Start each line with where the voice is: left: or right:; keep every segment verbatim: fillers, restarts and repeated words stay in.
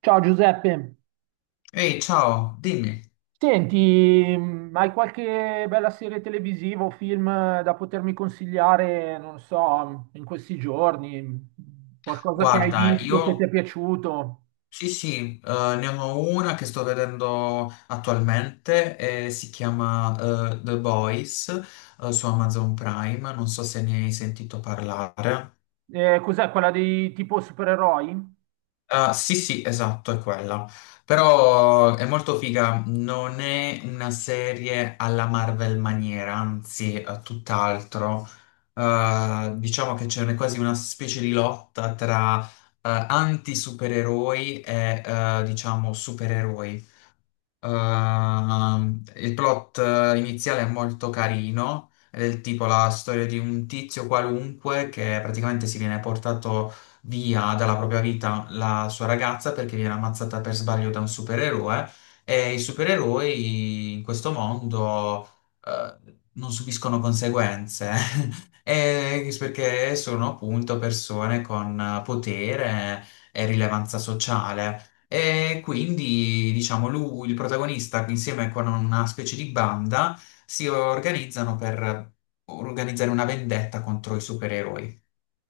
right: Ciao Giuseppe,
left: Ehi, ciao, dimmi.
right: senti, mh, hai qualche bella serie televisiva o film eh, da potermi consigliare, non so, mm, in questi giorni? Mh, Qualcosa che hai
left: Guarda,
right: visto che ti è
left: io
right: piaciuto?
left: sì, sì, eh, ne ho una che sto vedendo attualmente e si chiama eh, The Boys eh, su Amazon Prime. Non so se ne hai sentito parlare.
right: Eh, cos'è quella dei tipo supereroi?
left: Ah, sì, sì, esatto, è quella. Però è molto figa, non è una serie alla Marvel maniera, anzi, eh, tutt'altro. Eh, diciamo che c'è una- quasi una specie di lotta tra eh, anti-supereroi e eh, diciamo supereroi. Ehm, il plot eh, iniziale è molto carino, è del tipo la storia di un tizio qualunque che praticamente si viene portato via dalla propria vita la sua ragazza perché viene ammazzata per sbaglio da un supereroe e i supereroi in questo mondo eh, non subiscono conseguenze. Eh, perché sono appunto persone con eh, potere e rilevanza sociale. E quindi, diciamo, lui, il protagonista, insieme con una specie di banda, si organizzano per organizzare una vendetta contro i supereroi.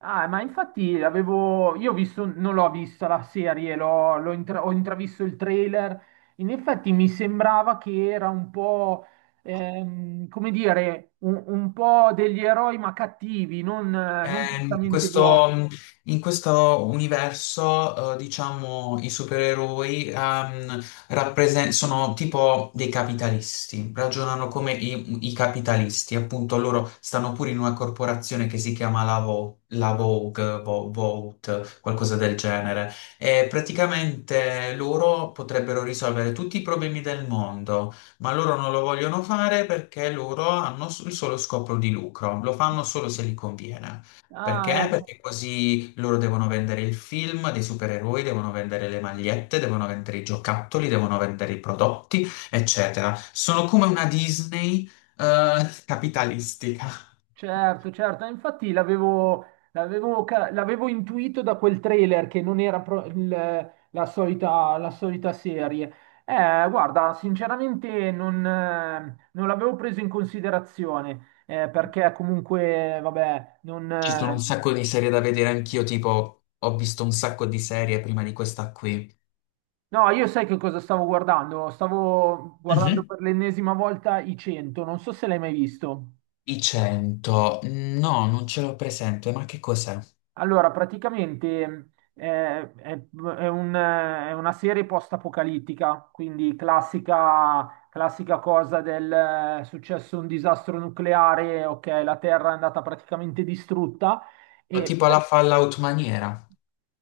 right: Ah, ma infatti avevo, io ho visto, non l'ho vista la serie, l'ho, l'ho intra- ho intravisto il trailer. In effetti mi sembrava che era un po', ehm, come dire, un, un po' degli eroi ma cattivi, non, eh, non
left: Eh, in
right: prettamente buoni.
left: questo, in questo universo, eh, diciamo, i supereroi ehm, rappresen- sono tipo dei capitalisti, ragionano come i, i capitalisti, appunto loro stanno pure in una corporazione che si chiama la, Vo- la Vogue, Vo- Vogue, qualcosa del genere, e praticamente loro potrebbero risolvere tutti i problemi del mondo, ma loro non lo vogliono fare perché loro hanno s- il solo scopo di lucro, lo fanno solo se gli conviene.
right: Ah,
left: Perché?
right: ecco.
left: Perché così loro devono vendere il film dei supereroi, devono vendere le magliette, devono vendere i giocattoli, devono vendere i prodotti, eccetera. Sono come una Disney, eh, capitalistica.
right: Certo, certo, infatti l'avevo l'avevo ca- l'avevo intuito da quel trailer che non era pro- il- la solita, la solita serie. Eh, guarda, sinceramente non, eh, non l'avevo preso in considerazione, eh, perché comunque, vabbè, non...
left: Ci sono
right: eh,
left: un sacco di serie da vedere anch'io, tipo ho visto un sacco di serie prima di questa qui.
right: no, io sai che cosa stavo guardando? Stavo guardando
left: Mhm.
right: per l'ennesima volta i cento, non so se l'hai mai visto.
left: I cento, no, non ce l'ho presente, ma che cos'è?
right: Allora, praticamente eh, è, è un- è una serie post-apocalittica, quindi classica, classica cosa del eh, è successo un disastro nucleare, ok, la Terra è andata praticamente distrutta, e,
left: Tipo la Fallout maniera.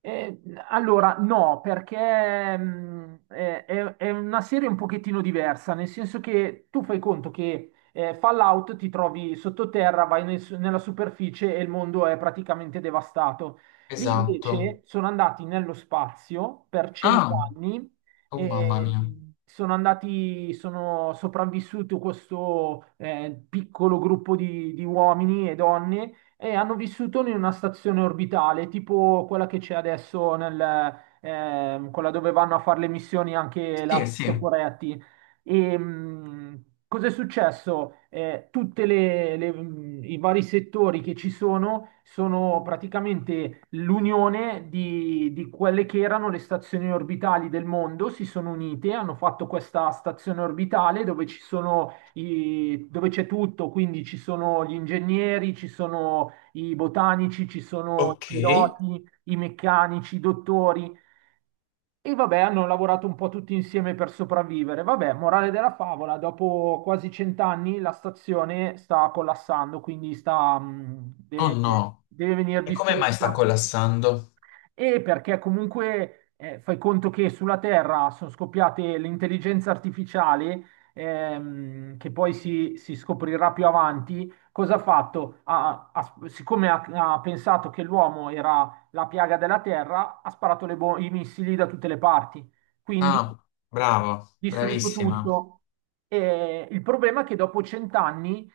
right: eh, allora, no, perché mh, eh, è, è una serie un pochettino diversa, nel senso che tu fai conto che eh, Fallout ti trovi sottoterra, vai nel- nella superficie e il mondo è praticamente devastato. Lì
left: Esatto.
right: invece sono andati nello spazio per
left: Ah,
right: cent'anni
left: oh mamma
right: e
left: mia.
right: sono andati, sono sopravvissuto questo eh, piccolo gruppo di di uomini e donne e hanno vissuto in una stazione orbitale, tipo quella che c'è adesso nel, ehm, quella dove vanno a fare le missioni anche
left: Sì,
right: la
left: sì.
right: Toporetti. E mh, cosa è successo? Eh, tutti i vari settori che ci sono sono praticamente l'unione di, di quelle che erano le stazioni orbitali del mondo, si sono unite, hanno fatto questa stazione orbitale dove ci sono i- dove c'è tutto, quindi ci sono gli ingegneri, ci sono i botanici, ci sono i
left: Ok.
right: piloti, i meccanici, i dottori. E vabbè, hanno lavorato un po' tutti insieme per sopravvivere. Vabbè, morale della favola, dopo quasi cent'anni la stazione sta collassando, quindi sta, mh,
left: Oh
right: deve,
left: no,
right: deve venire
left: e come mai sta
right: distrutta
left: collassando?
right: e perché comunque eh, fai conto che sulla Terra sono scoppiate l'intelligenza artificiale, ehm, che poi si, si scoprirà più avanti, cosa ha fatto? Ha- ha- siccome ha, ha pensato che l'uomo era la piaga della Terra, ha sparato le bo- i missili da tutte le parti, quindi
left: Ah, bravo,
right: distrutto
left: bravissima.
right: tutto. E il problema è che dopo cent'anni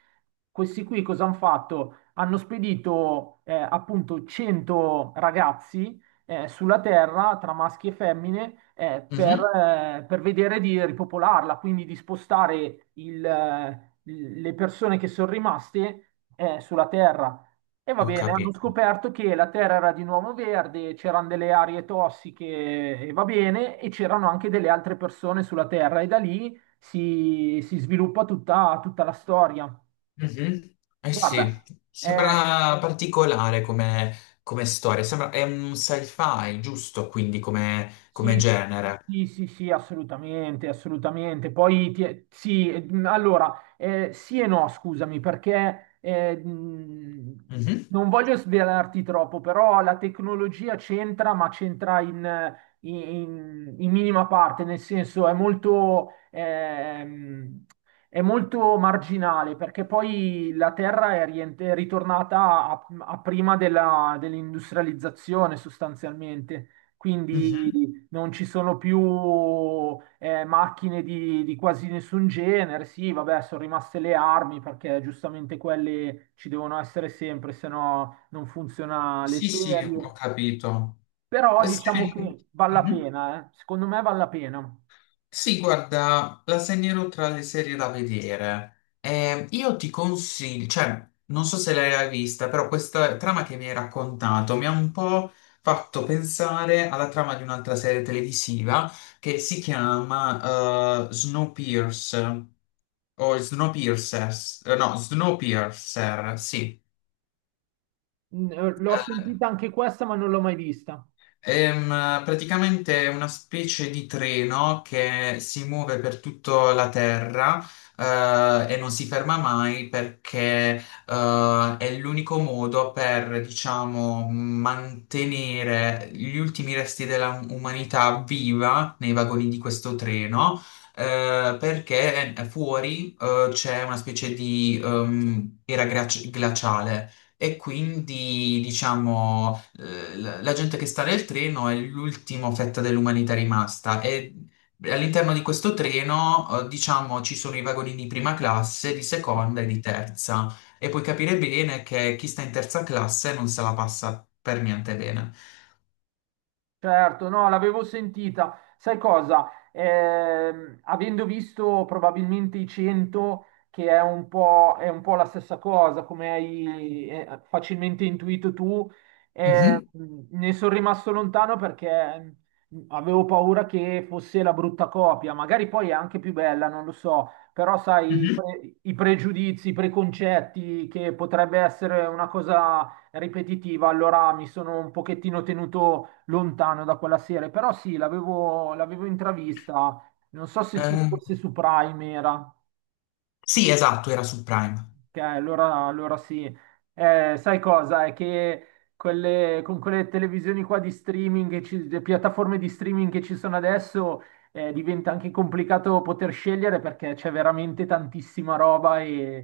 right: questi qui cosa hanno fatto? Hanno spedito eh, appunto cento ragazzi eh, sulla Terra tra maschi e femmine eh, per,
left: Mhm.
right: eh, per vedere di ripopolarla, quindi di spostare il, eh, le persone che sono rimaste eh, sulla Terra. E va
left: Ho
right: bene, hanno
left: capito.
right: scoperto che la Terra era di nuovo verde, c'erano delle aree tossiche e va bene, e c'erano anche delle altre persone sulla Terra e da lì si, si sviluppa tutta, tutta la storia.
left: Mhm. Eh sì,
right: Guarda, è,
left: sembra particolare come, come storia, sembra, è un sci-fi, giusto? Quindi come, come
right: sì,
left: genere.
right: sì, sì, sì, assolutamente, assolutamente. Poi ti- sì, eh, mh, allora, eh, sì e no, scusami, perché eh, mh,
left: Mhm,
right: non voglio svelarti troppo, però la tecnologia c'entra, ma c'entra in, in- in minima parte, nel senso è molto, ehm, è molto marginale, perché poi la Terra è, rient- è ritornata a, a prima della- dell'industrializzazione sostanzialmente.
left: mhm.
right: Quindi non ci sono più eh, macchine di, di quasi nessun genere. Sì, vabbè, sono rimaste le armi perché giustamente quelle ci devono essere sempre, se no non funziona le
left: Sì, sì,
right: serie.
left: ho capito.
right: Però
left: Eh
right: diciamo
left: sì.
right: che vale la
left: Mhm.
right: pena, eh. Secondo me vale la pena.
left: Sì, guarda, la segnerò tra le serie da vedere. Eh, io ti consiglio, cioè, non so se l'hai vista, però questa trama che mi hai raccontato mi ha un po' fatto pensare alla trama di un'altra serie televisiva che si chiama eh, Snowpiercer o Snowpiercers, eh, no, Snowpiercer, sì.
right: Mm, eh, L'ho
left: Eh,
right: sentita anche questa, ma non l'ho mai vista.
left: Ehm, praticamente è una specie di treno che si muove per tutta la Terra, eh, e non si ferma mai perché, eh, è l'unico modo per, diciamo, mantenere gli ultimi resti della umanità viva nei vagoni di questo treno, eh, perché fuori, eh, c'è una specie di, ehm, era glaci- glaciale. E quindi, diciamo, eh, la la gente che sta nel treno è l'ultima fetta dell'umanità rimasta e all'interno di questo treno, eh, diciamo, ci sono i vagoni di prima classe, di seconda e di terza e puoi capire bene che chi sta in terza classe non se la passa per niente bene.
right: Certo, no, l'avevo sentita. Sai cosa? Ehm, avendo visto probabilmente i cento, che è un po', è un po' la stessa cosa, come hai eh, facilmente intuito tu, eh,
left: Mhm.
right: ne sono rimasto lontano perché avevo paura che fosse la brutta copia. Magari poi è anche più bella, non lo so, però sai, i
left: Mhm.
right: pre- i pregiudizi, i preconcetti, che potrebbe essere una cosa ripetitiva, allora mi sono un pochettino tenuto lontano da quella serie, però sì, l'avevo l'avevo intravista, non so se su,
left: Eh,
right: fosse su Prime era,
left: sì, esatto, era su Prime.
right: che allora, allora sì. Eh, sai cosa? È che quelle- con quelle televisioni qua di streaming, che ci- le piattaforme di streaming che ci sono adesso, eh, diventa anche complicato poter scegliere perché c'è veramente tantissima roba.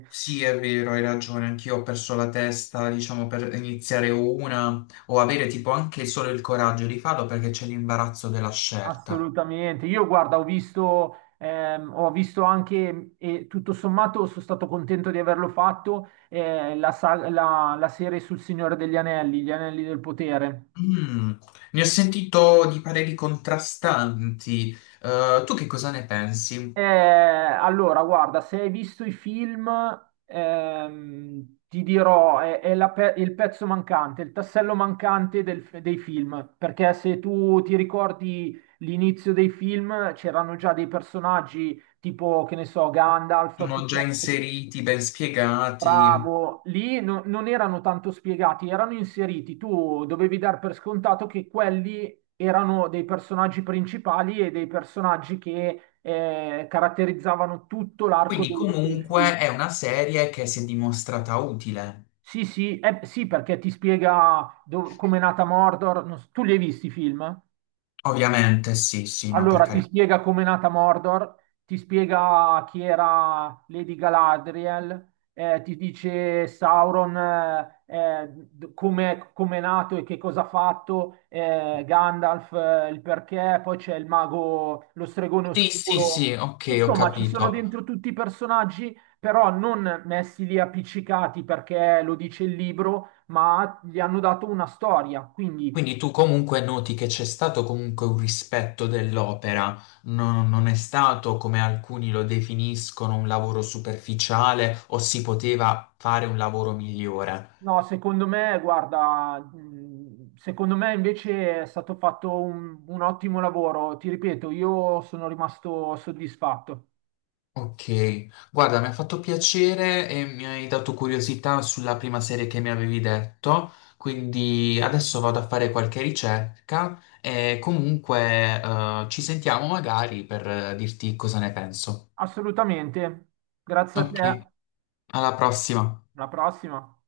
left: Sì, è vero, hai ragione, anch'io ho perso la testa, diciamo, per iniziare una o avere tipo anche solo il coraggio di farlo perché c'è l'imbarazzo della scelta.
right: Assolutamente. Io guarda, ho visto, ehm, ho visto anche, e tutto sommato sono stato contento di averlo fatto, eh, la, sa- la- la serie sul Signore degli Anelli, gli Anelli del Potere.
left: Mm, ne ho sentito di pareri contrastanti. Eh, tu che cosa ne
right: Eh,
left: pensi?
right: allora, guarda, se hai visto i film, ehm, ti dirò, è, è la pe- il pezzo mancante, il tassello mancante del- dei film, perché se tu ti ricordi l'inizio dei film, c'erano già dei personaggi tipo, che ne so, Gandalf,
left: Sono già
right: piuttosto-
left: inseriti, ben spiegati.
right: Bravo, lì no- non erano tanto spiegati, erano inseriti. Tu dovevi dar per scontato che quelli erano dei personaggi principali e dei personaggi che eh, caratterizzavano tutto l'arco
left: Quindi
right: dei, dei film.
left: comunque è una serie che si è dimostrata utile.
right: Sì, sì, eh, sì, perché ti spiega come è nata Mordor. Non so- Tu li hai visti i film?
left: Ovviamente, sì, sì, no, per
right: Allora, ti
left: carità.
right: spiega com'è nata Mordor, ti spiega chi era Lady Galadriel, eh, ti dice Sauron eh, eh, d- com'è, com'è nato e che cosa ha fatto, eh, Gandalf eh, il perché, poi c'è il mago, lo stregone
left: Sì, sì, sì,
right: oscuro.
left: ok, ho
right: Insomma, ci sono dentro
left: capito.
right: tutti i personaggi, però non messi lì appiccicati perché lo dice il libro, ma gli hanno dato una storia, quindi
left: Quindi tu comunque noti che c'è stato comunque un rispetto dell'opera. No, non è stato come alcuni lo definiscono un lavoro superficiale o si poteva fare un lavoro migliore.
right: no, secondo me, guarda, mh, secondo me invece è stato fatto un, un ottimo lavoro. Ti ripeto, io sono rimasto soddisfatto.
left: Ok, guarda, mi ha fatto piacere e mi hai dato curiosità sulla prima serie che mi avevi detto, quindi adesso vado a fare qualche ricerca e comunque eh, ci sentiamo magari per eh, dirti cosa ne penso.
right: Assolutamente. Grazie a
left: Ok,
right: te.
left: alla prossima.
right: Alla prossima.